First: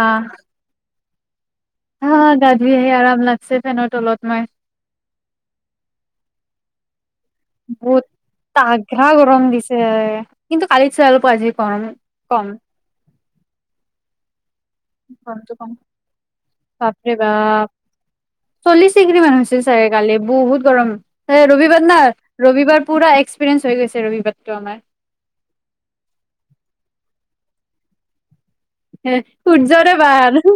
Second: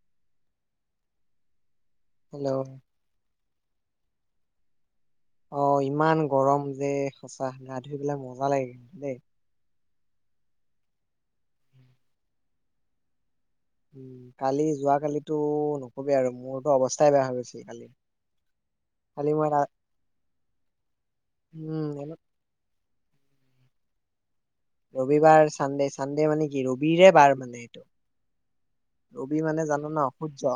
আহ হা গা হেল্ল' ধুই আহি আৰাম লাগছে ফেনৰ তলত হয় অ' ইমান গৰম যে সঁচা গা ধুই পেলাই মজা লাগে কিন্তু দেই। এ কিন্তু কালিত চাগে অলপ আজি কম কম উম কালি যোৱাকালিতো গৰম টো কম নকবি আৰু মোৰতো অৱস্থাই বাপৰে বেয়া হৈ গৈছিল বাপ কালি চল্লিশ ডিগ্ৰী কালি মান মই হৈছিল ৰা- চাগে কালি বহুত গৰম ৰবিবাৰ না উম ৰবিবাৰ পুৰা একসপিৰিয়েঞ্চ হৈ গৈছে ৰবিবাৰ ৰবিবাৰ চানডে চানডে মানে কি ৰবিৰে বাৰ মানে নেটো ৰবি মানে জানো সূৰ্যৰে ন বাৰ সূৰ্য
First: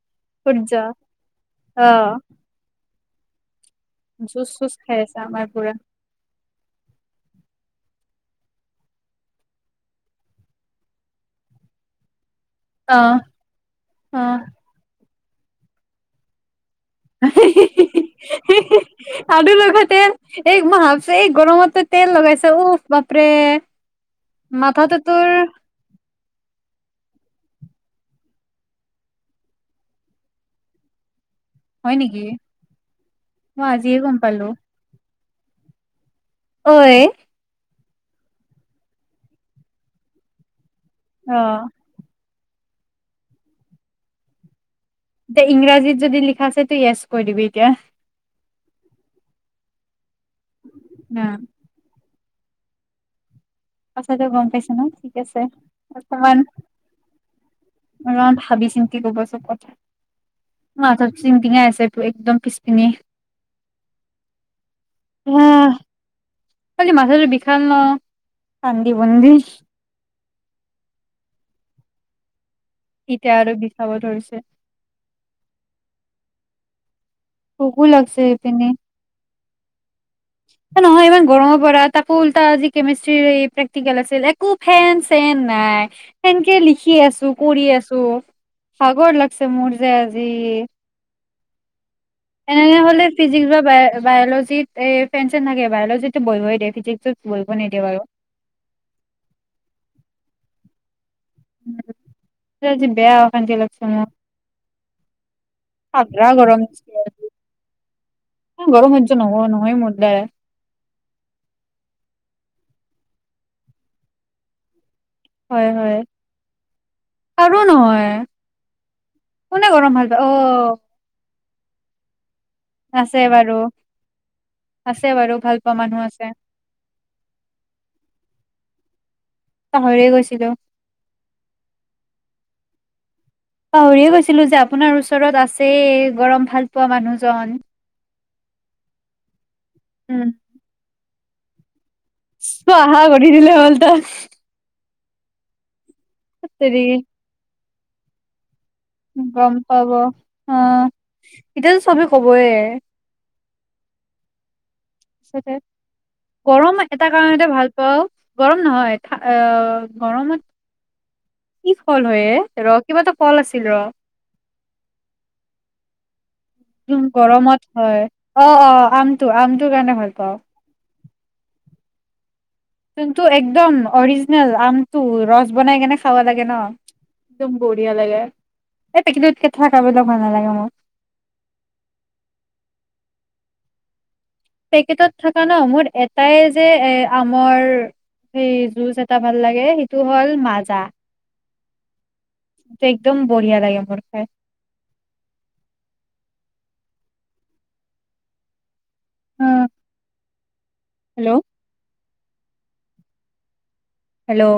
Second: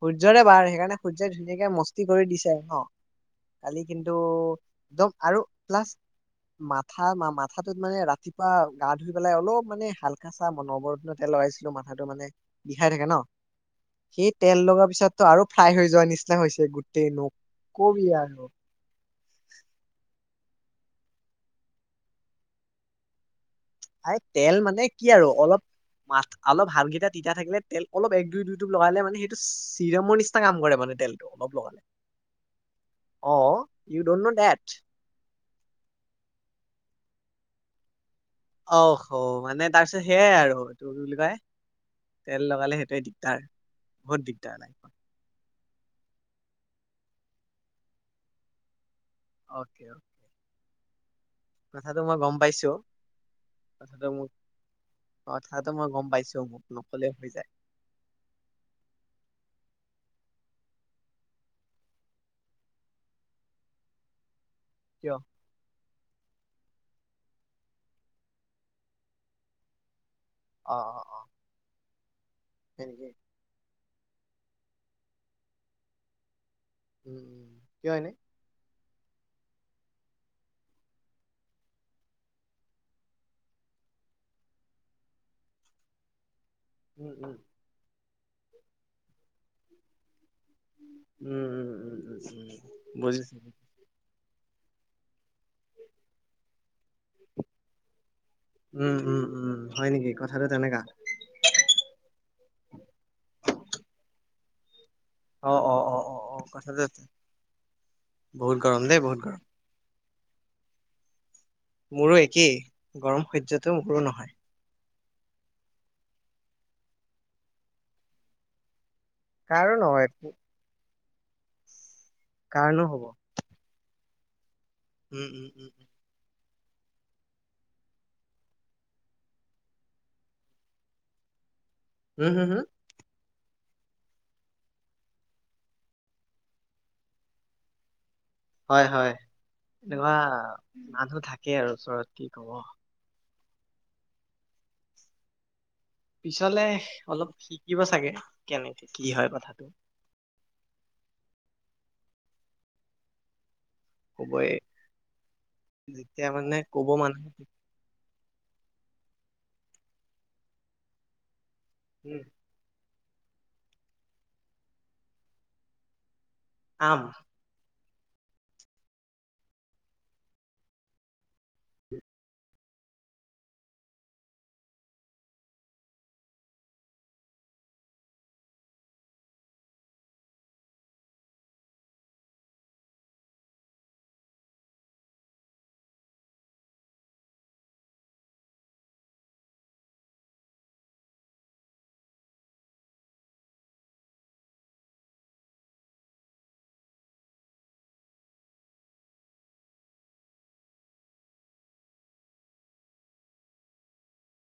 সূৰ্যৰে বাৰ সূৰ্য সেইকাৰণে সূৰ্যই ধুনীয়াকে অ মস্তি কৰি দিছে আৰু ন কালি কিন্তু জুচ চুচ খাই একদম আছে আৰু আমাৰ পুৰা প্লাছ মাথা মাথাটোত মানে ৰা ৰাতিপুৱা গা ধুই পেলাই অলপ মানে হালকা চা মনবৰত্ন তেল লৰাইছিলো মাথাটো মানে বিষাই অ থাকে ন অ সেই তেল লগাৰ পিছত ত আৰু ফ্ৰাই হৈ যোৱা নিচিনা হৈছে গোট তে ন ক বি আ ৰু আৰু লগা তেল এই মই ভাবছো এই গৰমত তেল লগাইছে উফ বাপৰে! আ তেল মানে মাথাটো কি তোৰ আৰু অলপ মা অলপ হাতকেইটা তিতা থাকিলে তেল অলপ এক দুই দুই দুপ লগালে মানে সেইটো চিৰমৰ নিচিনা কাম কৰে মানে তেল অলপ লগালে হয় নেকি অ মই আজিয়ে ইউ গম ডন্ট পালো। ন এডছ অই অ হ মানে তাৰপিছত সেইয়াই আৰু বুলি কয় অ তেল লগালে সে দিগদাৰ বহুত দিগদাৰ লাইফত৷ এতিয়া ইংৰাজীত যদি লিখা আছে তো য়েছ কৈ দিবি এতিয়া। অকে অ উম কথাটো মই গম পাইছো। কথাটো গম পাইছ ন ঠিক আছে কথাটো মই গম পাইছো অকমান মোক নকলে হৈ যায় ভাবি চিন্তি কব চব কথা। মোৰ মাঠাটো টিং টিঙাই আছে একদম পিছপিনে কিয় আহ খালি মাথাটো বিশাল ন কান্দি বুন্দি? অ অ অ সেনেকে ইতিয়া আৰু বিষ খাব ধৰিছে। উম উম ভোকো কিয় এনে লাগছে সেইকেনে সেই নহয় ইমান গৰমৰ পৰা তাকো উল্টা আজি কেমিষ্ট্ৰি প্ৰেক্টিকেল আছিল একো ফেন চেন নাই হেনকে লিখি উম উম আছো কৰি আছো ভাগৰ লাগচি মোৰ যে আজি উম উম উম এনেকে উম হলে বুজিছো ফিজিক্স বা বায়'লজিতত এ ফেনচেন থাকে বায়লজিতটো বহিবয়ে দিয়ে ফিজিকছ উম উম উম হয় নেকি কথাটো তেনেকা আজি বেয়া অশান্তি লাগচে মোৰ। অ অ অ অ আগ্ৰা অ গৰম - কথাটো বহুত গৰম দেই সহ্য বহুত গৰম নহয় - নহয় মুৰ দ্বাৰা মোৰো একেই গৰম সহ্যটো মোৰো নহয়৷ হয় হয় কাৰো নহয় কোনে কাৰো গৰম নহয় ভাল পায়? অ কাৰনো হ'ব আছে বাৰু। আছে উম বাৰু উম ভাল উম পোৱা মানুহ আছে। পাহৰিয়ে গৈছিলো। উম হম্? পাহৰিয়ে কৈছিলোঁ যে আপোনাৰ ওচৰত আছেই গৰম ভাল পোৱা মানুহজন। হয় হয়। এনেকুৱা মানুহ থাকে। তাকে আৰু ওচৰত কি কব কোৱা, হৈ গ'ল। দি দিলে হ'ল তাক পিছলে তেৰি অলপ ঠিক কিবা চাগে। কেনেকে কি হয় গম কথাটো পাব অ, এতিয়াতো চবে কবই। কবৈয়ে। গৰম এটা মানুহে কাৰণতে ভাল পাওঁ, গৰম নহয় এ গৰমত কি ফল উম হইয়ে ৰস কিবা এটা কল আছিল ৰ। উ আম গৰমত হয়। অ অ, আমটো আমটো কাৰণে ভাল পাওঁ। যোনটো একদম অৰিজিনেল, আমটো ৰস বনাই কেনে খাব লাগে ন, একদম বঢ়িয়া লাগে। এই পেকেটত থকাবিলাক খাবলে ভাল নালাগে মোৰ। পেকেটত থকা ন মোৰ এটাই যে এ আমৰ সেই জুচ এটা ভাল লাগে, সেইটো হ'ল মাজা। একদম বঢ়িয়া লাগে মোৰ খায়। উম। Hello hello.